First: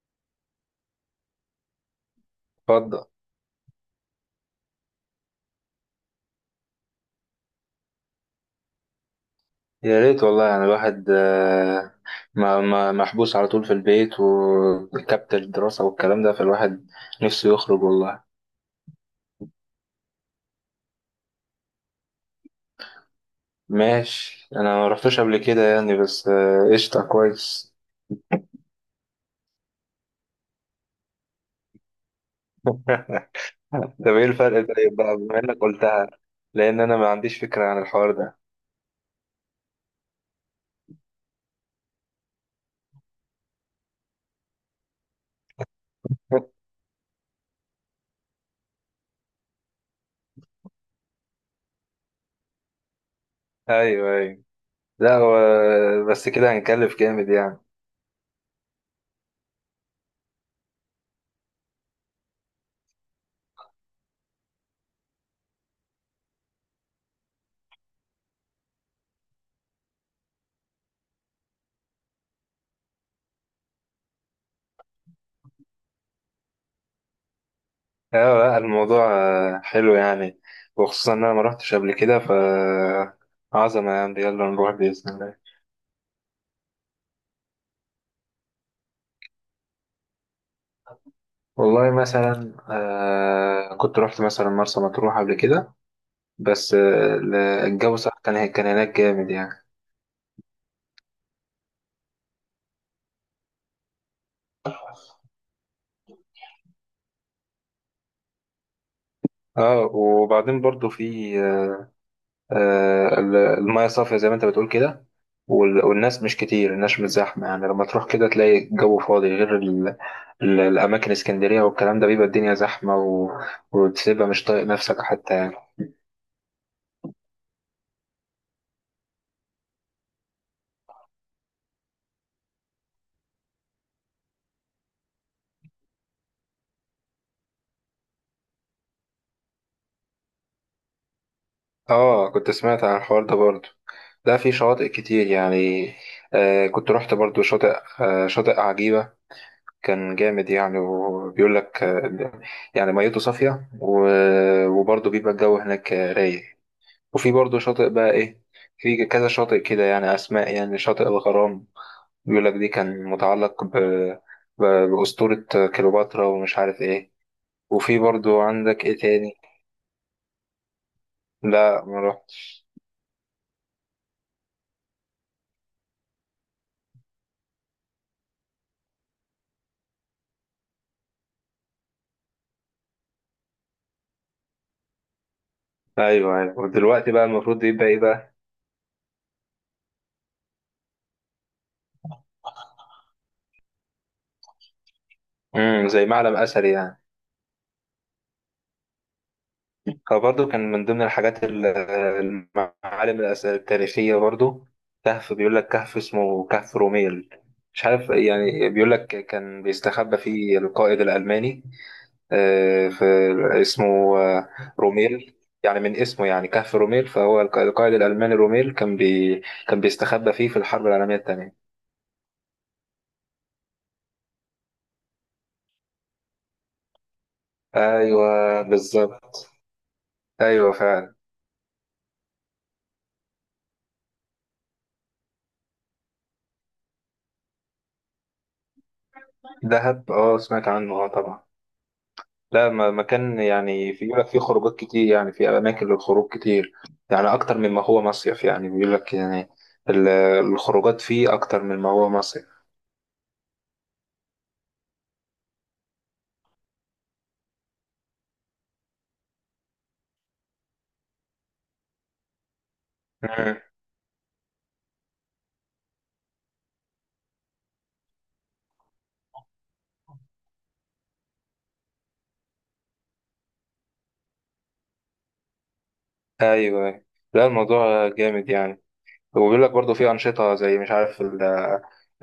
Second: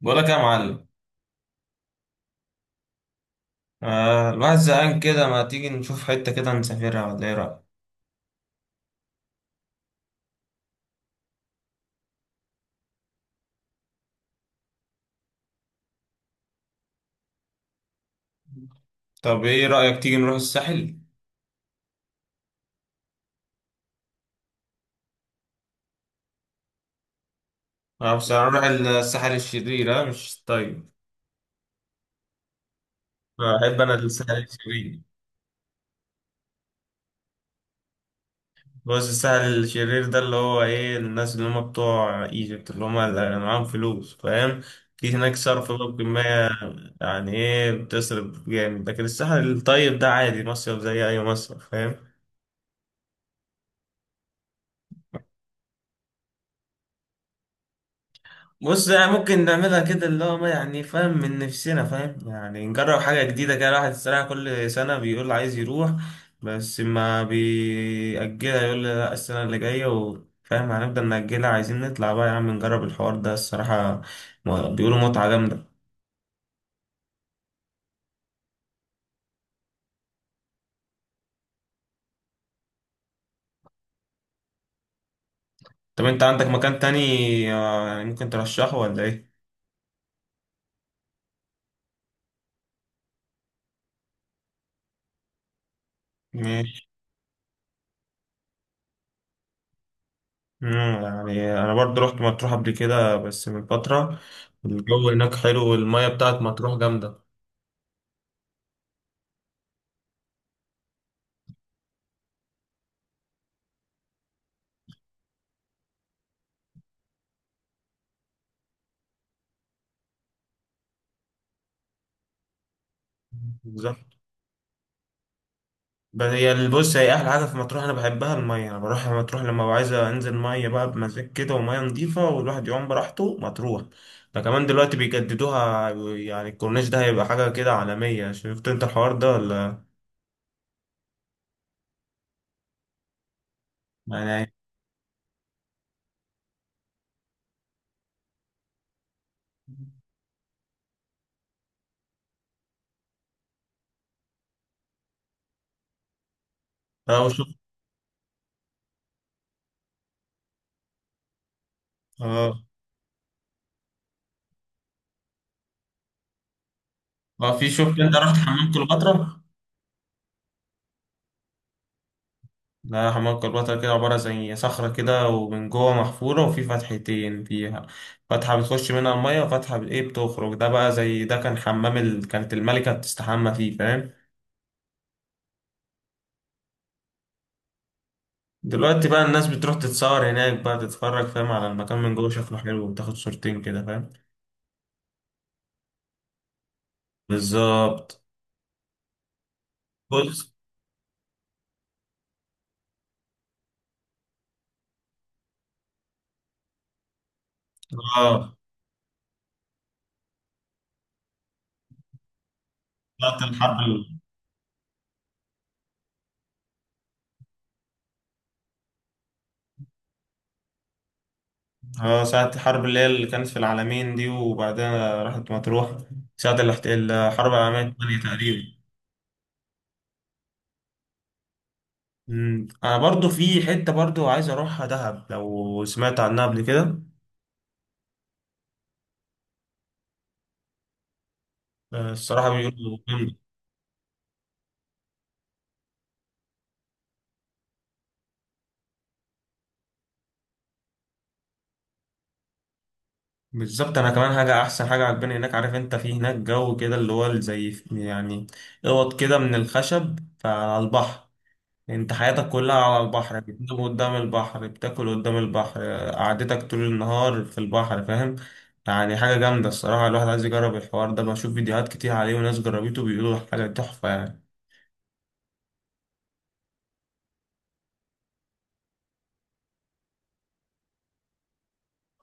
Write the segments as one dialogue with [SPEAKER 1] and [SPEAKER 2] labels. [SPEAKER 1] بقولك يا معلم.
[SPEAKER 2] اتفضل.
[SPEAKER 1] آه، الواحد زهقان كده، ما تيجي نشوف حتة كده نسافرها ولا ايه رأيك؟
[SPEAKER 2] يا ريت والله، يعني الواحد ما محبوس على طول في البيت، وكبت الدراسة والكلام ده، فالواحد نفسه يخرج والله.
[SPEAKER 1] طب ايه رأيك تيجي نروح الساحل؟
[SPEAKER 2] ماشي، انا ما رحتش قبل كده يعني، بس قشطة كويس.
[SPEAKER 1] آه بس هنروح الساحل الشرير، اه مش طيب. أحب أنا
[SPEAKER 2] طب ايه
[SPEAKER 1] الساحل
[SPEAKER 2] الفرق طيب
[SPEAKER 1] الشرير.
[SPEAKER 2] بقى، بما انك قلتها، لان انا ما عنديش فكرة عن الحوار ده.
[SPEAKER 1] بص، الساحل الشرير ده اللي هو ايه، الناس اللي هم بتوع ايجيبت، اللي هم اللي معاهم فلوس، فاهم؟ في هناك صرف بقى بكمية. يعني ايه، بتصرف جامد، لكن الساحل الطيب ده عادي، مصيف زي أي مصيف، فاهم؟
[SPEAKER 2] ايوه، ايوه. لا هو بس كده هنكلف جامد يعني.
[SPEAKER 1] بص، يعني ممكن نعملها كده، اللي هو ما يعني فاهم، من نفسنا فاهم، يعني نجرب حاجة جديدة كده. الواحد الصراحة كل سنة بيقول عايز يروح بس ما بيأجلها، يقول لي لا السنة اللي جاية، وفاهم هنفضل نأجلها. عايزين نطلع بقى يا عم، نجرب الحوار ده الصراحة. بيقولوا متعة جامدة.
[SPEAKER 2] اه، لا الموضوع حلو يعني، وخصوصا ان انا ما رحتش قبل كده، ف عظمة يعني. يلا نروح بإذن الله.
[SPEAKER 1] طب انت عندك مكان تاني؟ يعني ممكن ترشحه ولا ايه؟
[SPEAKER 2] والله مثلا، كنت رحت مثلا مرسى مطروح قبل كده، بس
[SPEAKER 1] ماشي.
[SPEAKER 2] الجو صح، كان هناك جامد يعني.
[SPEAKER 1] يعني انا برضو رحت مطروح قبل كده بس من فترة. الجو هناك حلو، والمية بتاعت مطروح جامدة.
[SPEAKER 2] اه، وبعدين برضو في المية صافية زي ما انت بتقول كده. والناس مش كتير، الناس مش زحمة يعني. لما تروح كده تلاقي الجو فاضي، غير الأماكن، اسكندرية والكلام ده بيبقى الدنيا زحمة، و... وتبقى مش طايق نفسك حتى يعني.
[SPEAKER 1] بس هي بص، هي احلى حاجه في مطروح انا بحبها الميه. انا بروح مطروح لما ببقى عايز انزل ميه بقى بمزاج كده، وميه نظيفه، والواحد يعوم براحته. مطروح ده كمان دلوقتي بيجددوها، يعني الكورنيش ده هيبقى حاجه كده عالميه. شفت انت الحوار ده ولا؟
[SPEAKER 2] اه، كنت سمعت عن الحوار ده برضو. ده في
[SPEAKER 1] يعني.
[SPEAKER 2] شواطئ كتير يعني، آه كنت رحت برضو شاطئ عجيبة. كان جامد يعني، وبيقول لك يعني ميته صافية، و... وبرضه بيبقى الجو هناك رايق.
[SPEAKER 1] اه
[SPEAKER 2] وفي
[SPEAKER 1] شفت.
[SPEAKER 2] برضه شاطئ بقى ايه، في كذا شاطئ كده يعني، اسماء يعني شاطئ الغرام. بيقول لك
[SPEAKER 1] اه.
[SPEAKER 2] دي كان متعلق بأسطورة كليوباترا، ومش عارف ايه.
[SPEAKER 1] اه في،
[SPEAKER 2] وفي
[SPEAKER 1] شفت انت رحت
[SPEAKER 2] برضه
[SPEAKER 1] حمام
[SPEAKER 2] عندك ايه تاني؟
[SPEAKER 1] كليوباترا؟
[SPEAKER 2] لا ما رحت.
[SPEAKER 1] لا حمام كليوباترا كده عباره زي صخره كده، ومن جوه محفوره، وفي فتحتين فيها، فتحة بتخش منها المية وفتحة ايه بتخرج. ده بقى زي، ده كان حمام ال... كانت الملكة بتستحمى فيه، فاهم؟
[SPEAKER 2] ايوه، ايوه، ودلوقتي بقى المفروض يبقى ايه بقى؟
[SPEAKER 1] دلوقتي بقى الناس بتروح تتصور هناك بقى، تتفرج فاهم على المكان من جوه، شكله حلو، وتاخد صورتين كده، فاهم؟
[SPEAKER 2] زي معلم اثري يعني.
[SPEAKER 1] بالظبط.
[SPEAKER 2] هو برضه
[SPEAKER 1] بص.
[SPEAKER 2] كان من ضمن الحاجات المعالم التاريخية برضه. كهف، بيقول لك كهف اسمه كهف روميل. مش عارف،
[SPEAKER 1] اه
[SPEAKER 2] يعني بيقول لك كان بيستخبى فيه القائد الألماني. في
[SPEAKER 1] ساعة الحرب ال-،
[SPEAKER 2] اسمه آه، روميل. يعني من اسمه يعني كهف روميل، فهو القائد الألماني روميل كان بيستخبى فيه في الحرب العالمية الثانية.
[SPEAKER 1] اه ساعة الحرب اللي هي اللي كانت في العالمين دي، وبعدها راحت مطروح. ساعة الحرب العالمية الثانية
[SPEAKER 2] أيوه
[SPEAKER 1] تقريبا.
[SPEAKER 2] بالظبط، أيوه فعلا.
[SPEAKER 1] مم. انا برضو في حتة برضو عايز اروحها، دهب، لو سمعت عنها قبل كده.
[SPEAKER 2] دهب، أه سمعت عنه، أه طبعا.
[SPEAKER 1] الصراحة
[SPEAKER 2] لا،
[SPEAKER 1] بيقولوا جامدة.
[SPEAKER 2] مكان يعني، في يقول لك فيه خروجات كتير يعني، في أماكن للخروج كتير، يعني أكتر مما هو مصيف، يعني بيقول لك يعني ال- الخروجات فيه أكتر مما هو مصيف.
[SPEAKER 1] بالظبط. انا كمان حاجه، احسن حاجه عجباني هناك، عارف انت، في هناك جو كده اللي هو زي يعني اوض كده من الخشب، فعلى البحر، انت حياتك كلها على البحر،
[SPEAKER 2] مم.
[SPEAKER 1] بتنام قدام البحر، بتاكل قدام البحر، قعدتك طول النهار في البحر، فاهم؟ يعني حاجه جامده الصراحه، الواحد عايز يجرب الحوار ده. بشوف فيديوهات كتير عليه، وناس جربته بيقولوا حاجه تحفه يعني.
[SPEAKER 2] أيوه، لا الموضوع جامد يعني. وبيقول لك برضه في أنشطة، زي مش عارف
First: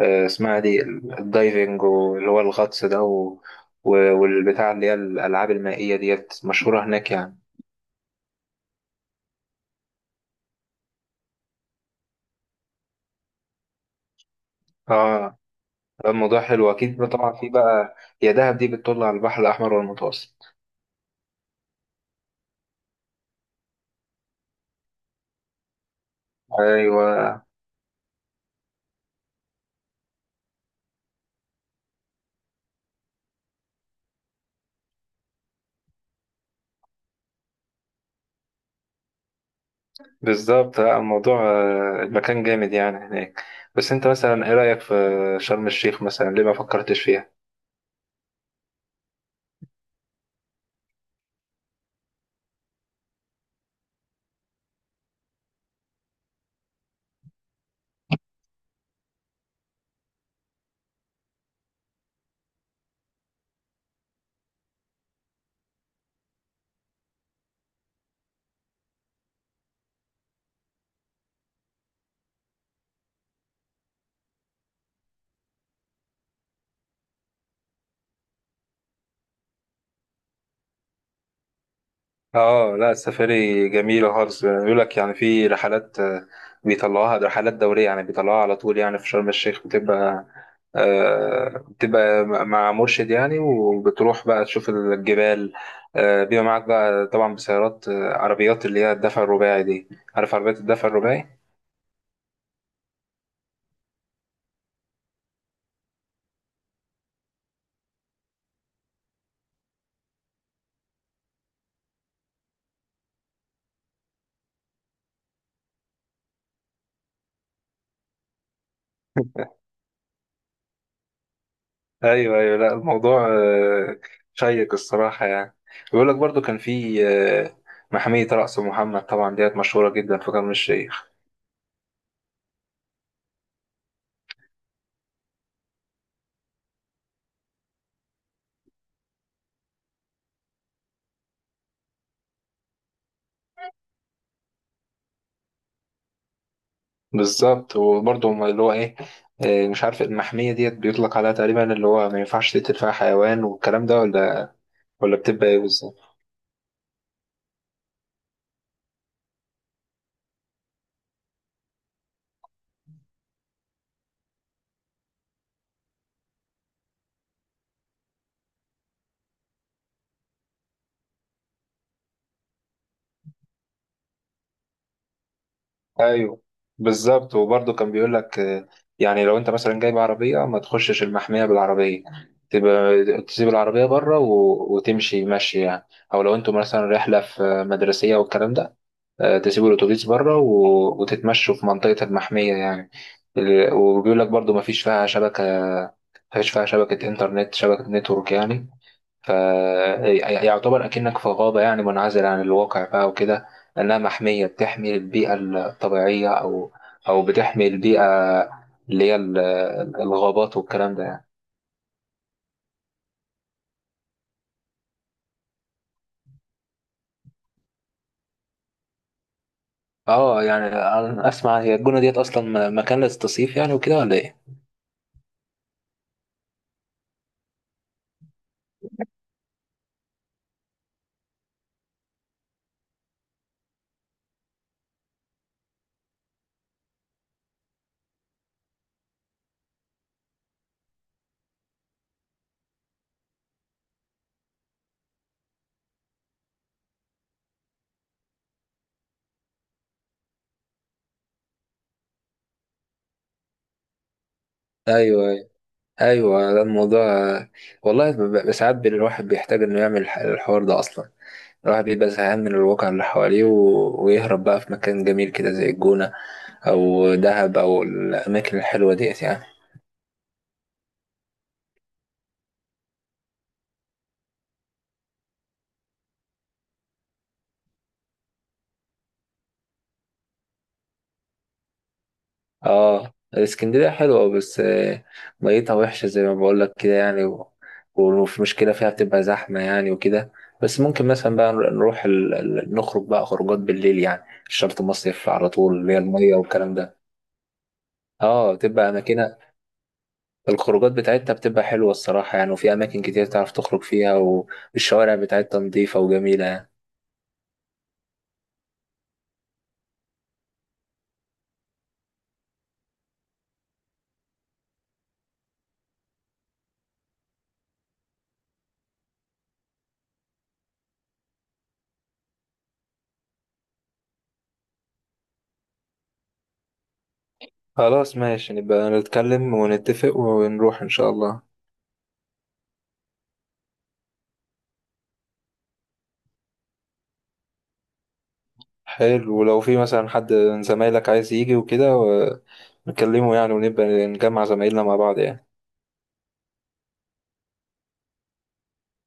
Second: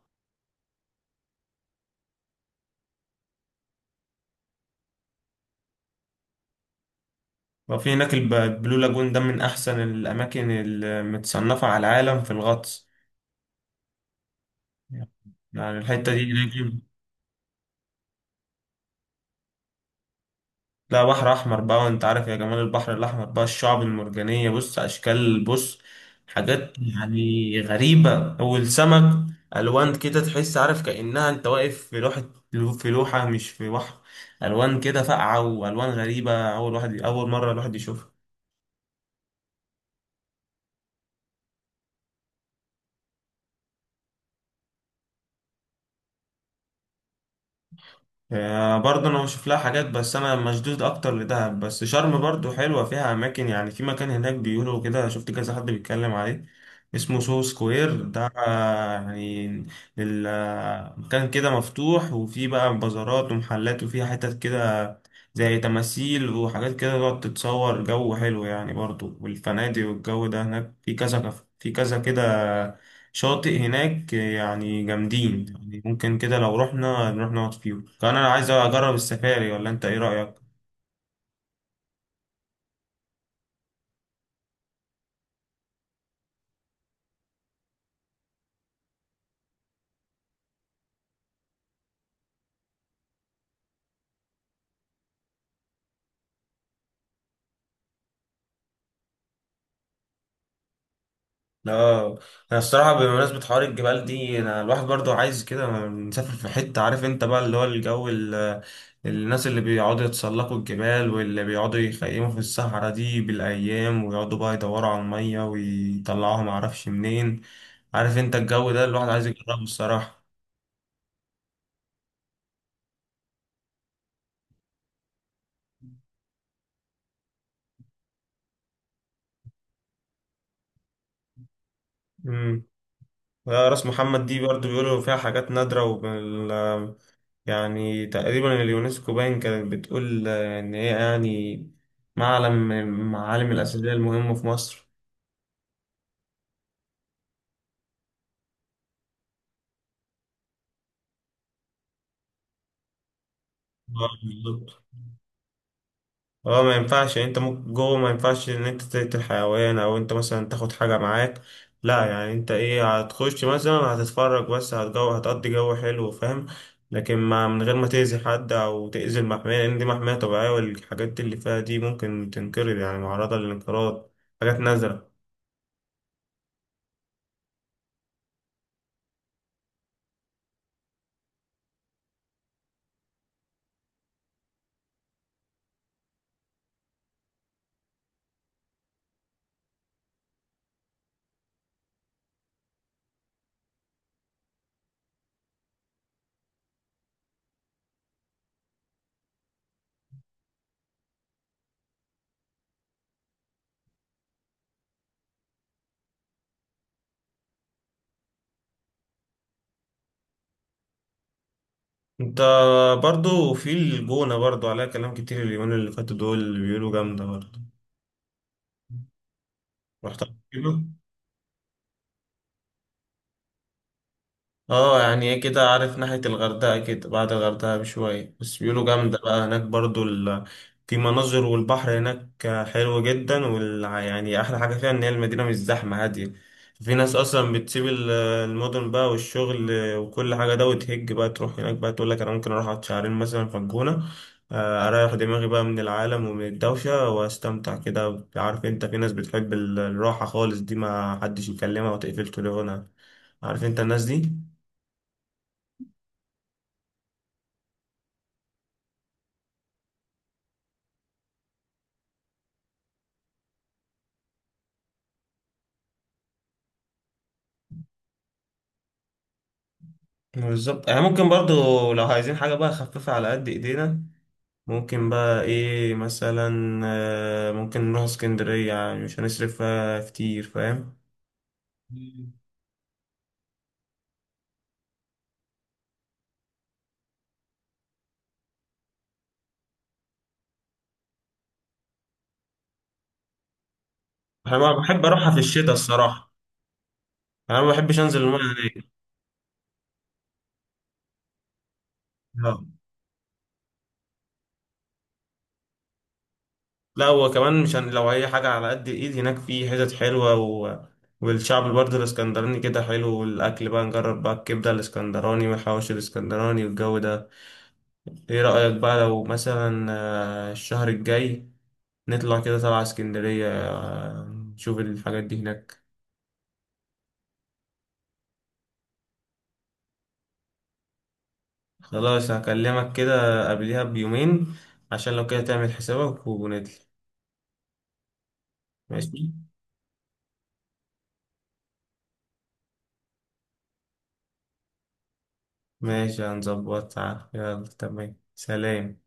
[SPEAKER 2] اسمها دي الدايفنج، واللي هو الغطس ده، والبتاع اللي هي الألعاب المائية ديت، مشهورة هناك يعني.
[SPEAKER 1] وفي هناك البلو لاجون ده من احسن الاماكن المتصنفه على العالم في الغطس،
[SPEAKER 2] اه،
[SPEAKER 1] يعني الحتة دي.
[SPEAKER 2] الموضوع حلو أكيد بقى. طبعا في بقى، يا دهب دي بتطل على البحر الأحمر والمتوسط.
[SPEAKER 1] لا بحر احمر بقى، وانت عارف يا جمال البحر الاحمر بقى، الشعب المرجانيه، بص اشكال، بص حاجات
[SPEAKER 2] أيوه
[SPEAKER 1] يعني غريبه، والسمك الوان كده، تحس عارف كانها انت واقف في لوحه، في لوحه مش في بحر. الوان كده فاقعه والوان غريبه، اول واحد اول مره الواحد يشوفها.
[SPEAKER 2] بالظبط، الموضوع المكان جامد يعني هناك. بس أنت مثلا إيه رأيك في شرم الشيخ مثلا، ليه ما فكرتش فيها؟
[SPEAKER 1] برضه انا بشوف لها حاجات، بس انا مشدود اكتر لدهب. بس شرم برضه حلوه، فيها اماكن يعني، في مكان هناك بيقولوا كده، شفت كذا حد بيتكلم عليه، اسمه سو سكوير ده. يعني مكان كده مفتوح، وفيه بقى بازارات ومحلات، وفيها حتت كده زي تماثيل وحاجات كده تقعد تتصور، جو حلو يعني برضه، والفنادق والجو ده هناك. في كذا كده شاطئ هناك يعني جامدين، يعني ممكن كده لو رحنا نروح نقعد فيهم. كان انا عايز اجرب السفاري، ولا انت ايه رأيك؟
[SPEAKER 2] اه، لا السفاري جميلة خالص، بيقول لك يعني في رحلات بيطلعوها، ده رحلات دورية يعني، بيطلعوها على طول يعني. في شرم الشيخ بتبقى بتبقى مع مرشد يعني، وبتروح بقى تشوف الجبال. بيبقى معاك بقى طبعا بسيارات، عربيات اللي هي الدفع الرباعي دي. عارف عربيات الدفع الرباعي؟
[SPEAKER 1] لا، انا الصراحه بمناسبه حوار الجبال دي، انا الواحد برضو عايز كده نسافر في حته، عارف انت بقى اللي هو الجو الناس اللي بيقعدوا يتسلقوا الجبال، واللي بيقعدوا يخيموا في الصحراء دي بالايام، ويقعدوا بقى يدوروا على الميه ويطلعوها معرفش منين. عارف انت الجو ده، الواحد عايز يجربه الصراحه.
[SPEAKER 2] ايوه، ايوه. لا الموضوع شيق الصراحه يعني. بيقول لك برضو كان في محمية رأس محمد، طبعا ديت مشهورة جدا في شرم الشيخ.
[SPEAKER 1] راس محمد دي برضو بيقولوا فيها حاجات نادرة، وبال، يعني تقريبا اليونسكو باين كانت بتقول إن هي يعني معلم من المعالم الأثرية المهمة في مصر.
[SPEAKER 2] بالظبط، وبرضه هما اللي هو ايه، مش عارف، المحمية ديت بيطلق عليها تقريبا اللي هو ما ينفعش تقتل فيها حيوان والكلام ده، ولا
[SPEAKER 1] بالظبط.
[SPEAKER 2] ولا بتبقى ايه بالظبط؟
[SPEAKER 1] اه ما ينفعش، يعني انت ممكن جوه ما ينفعش ان انت تقتل حيوان، او انت مثلا تاخد حاجة معاك. لا يعني انت ايه، هتخش مثلا هتتفرج بس، هتجو هتقضي جو حلو، فاهم؟ لكن ما من غير ما تأذي حد او تأذي المحمية، لان دي محمية طبيعية، والحاجات اللي فيها دي ممكن تنقرض، يعني معرضة للانقراض، حاجات نادرة.
[SPEAKER 2] ايوه بالظبط، وبرضه كان بيقول لك يعني لو انت مثلا جايب عربية، ما تخشش المحمية بالعربية، تبقى تسيب العربية بره، و... وتمشي مشي يعني. او لو انتوا مثلا رحلة في مدرسية والكلام ده، تسيبوا الأتوبيس بره، وتتمشوا في منطقة المحمية يعني. وبيقول لك برضو مفيش فيها شبكة، مفيش فيها شبكة إنترنت، شبكة نتورك يعني. فيعتبر أكنك في غابة يعني، منعزل عن الواقع بقى وكده. لأنها محمية بتحمي البيئة الطبيعية، أو أو بتحمي البيئة اللي هي الغابات والكلام ده يعني.
[SPEAKER 1] انت برضو في الجونة برضو عليها كلام كتير اليومين اللي فاتوا دول، اللي بيقولوا جامدة برضو. رحت قبل
[SPEAKER 2] اه، يعني
[SPEAKER 1] كده؟
[SPEAKER 2] أنا أسمع، هي الجونة ديت أصلا مكان للتصيف يعني وكده، ولا إيه؟
[SPEAKER 1] اه يعني ايه كده، عارف ناحية الغردقة كده، بعد الغردقة بشوية. بس بيقولوا جامدة بقى هناك برضو ال... في مناظر، والبحر هناك حلو جدا، وال... يعني أحلى حاجة فيها إن هي المدينة مش زحمة، هادية. في ناس أصلا بتسيب المدن بقى والشغل وكل حاجة ده، وتهج بقى تروح هناك بقى، تقول لك أنا ممكن أروح أقعد شهرين مثلا في الجونة، أريح دماغي بقى من العالم ومن الدوشة، وأستمتع كده. عارف أنت في ناس بتحب الراحة خالص دي، ما حدش يكلمها وتقفل تليفونها، عارف أنت الناس دي.
[SPEAKER 2] أيوه، ايوه، ده الموضوع والله. ساعات الواحد بيحتاج انه يعمل الحوار ده اصلا. الواحد بيبقى زهقان من الواقع اللي حواليه، ويهرب بقى في مكان جميل كده زي الجونة، او دهب، او الاماكن الحلوة ديت يعني.
[SPEAKER 1] بالظبط. يعني ممكن برضو لو عايزين حاجة بقى خفيفة على قد ايدينا، ممكن بقى ايه مثلا، ممكن نروح اسكندرية، يعني مش هنصرف فيها كتير، فاهم؟ مم.
[SPEAKER 2] اه، اسكندرية حلوة بس ميتها وحشة زي ما بقول لك كده يعني، و- وفي مشكلة فيها بتبقى زحمة يعني وكده. بس ممكن مثلا بقى نروح نخرج بقى خروجات بالليل يعني، مش
[SPEAKER 1] انا ما
[SPEAKER 2] شرط
[SPEAKER 1] بحب
[SPEAKER 2] مصيف
[SPEAKER 1] اروحها في
[SPEAKER 2] على
[SPEAKER 1] الشتاء
[SPEAKER 2] طول اللي هي
[SPEAKER 1] الصراحة.
[SPEAKER 2] المية والكلام ده.
[SPEAKER 1] انا ما بحبش انزل المية
[SPEAKER 2] اه،
[SPEAKER 1] هناك.
[SPEAKER 2] تبقى اماكنها، الخروجات بتاعتها بتبقى حلوة الصراحة يعني،
[SPEAKER 1] لا.
[SPEAKER 2] وفي أماكن كتير تعرف تخرج فيها، والشوارع بتاعتها نضيفة وجميلة يعني.
[SPEAKER 1] لا، هو كمان مش هن... لو اي حاجة على قد الايد، هناك في حتت حلوة و... والشعب برضه الاسكندراني كده حلو، والاكل بقى، نجرب بقى الكبدة الاسكندراني والحواوشي الاسكندراني والجو ده. ايه رأيك بقى لو مثلا الشهر الجاي نطلع كده طلعة اسكندرية، نشوف الحاجات دي هناك.
[SPEAKER 2] خلاص ماشي، نبقى نتكلم ونتفق ونروح إن شاء الله.
[SPEAKER 1] خلاص هكلمك كده قبلها بيومين، عشان لو كده تعمل حسابك ونطلع. ماشي.
[SPEAKER 2] حلو، ولو في مثلا حد من زمايلك عايز يجي وكده، نكلمه يعني، ونبقى نجمع زمايلنا مع بعض يعني.
[SPEAKER 1] ماشي هنظبطها، يلا تمام، سلام.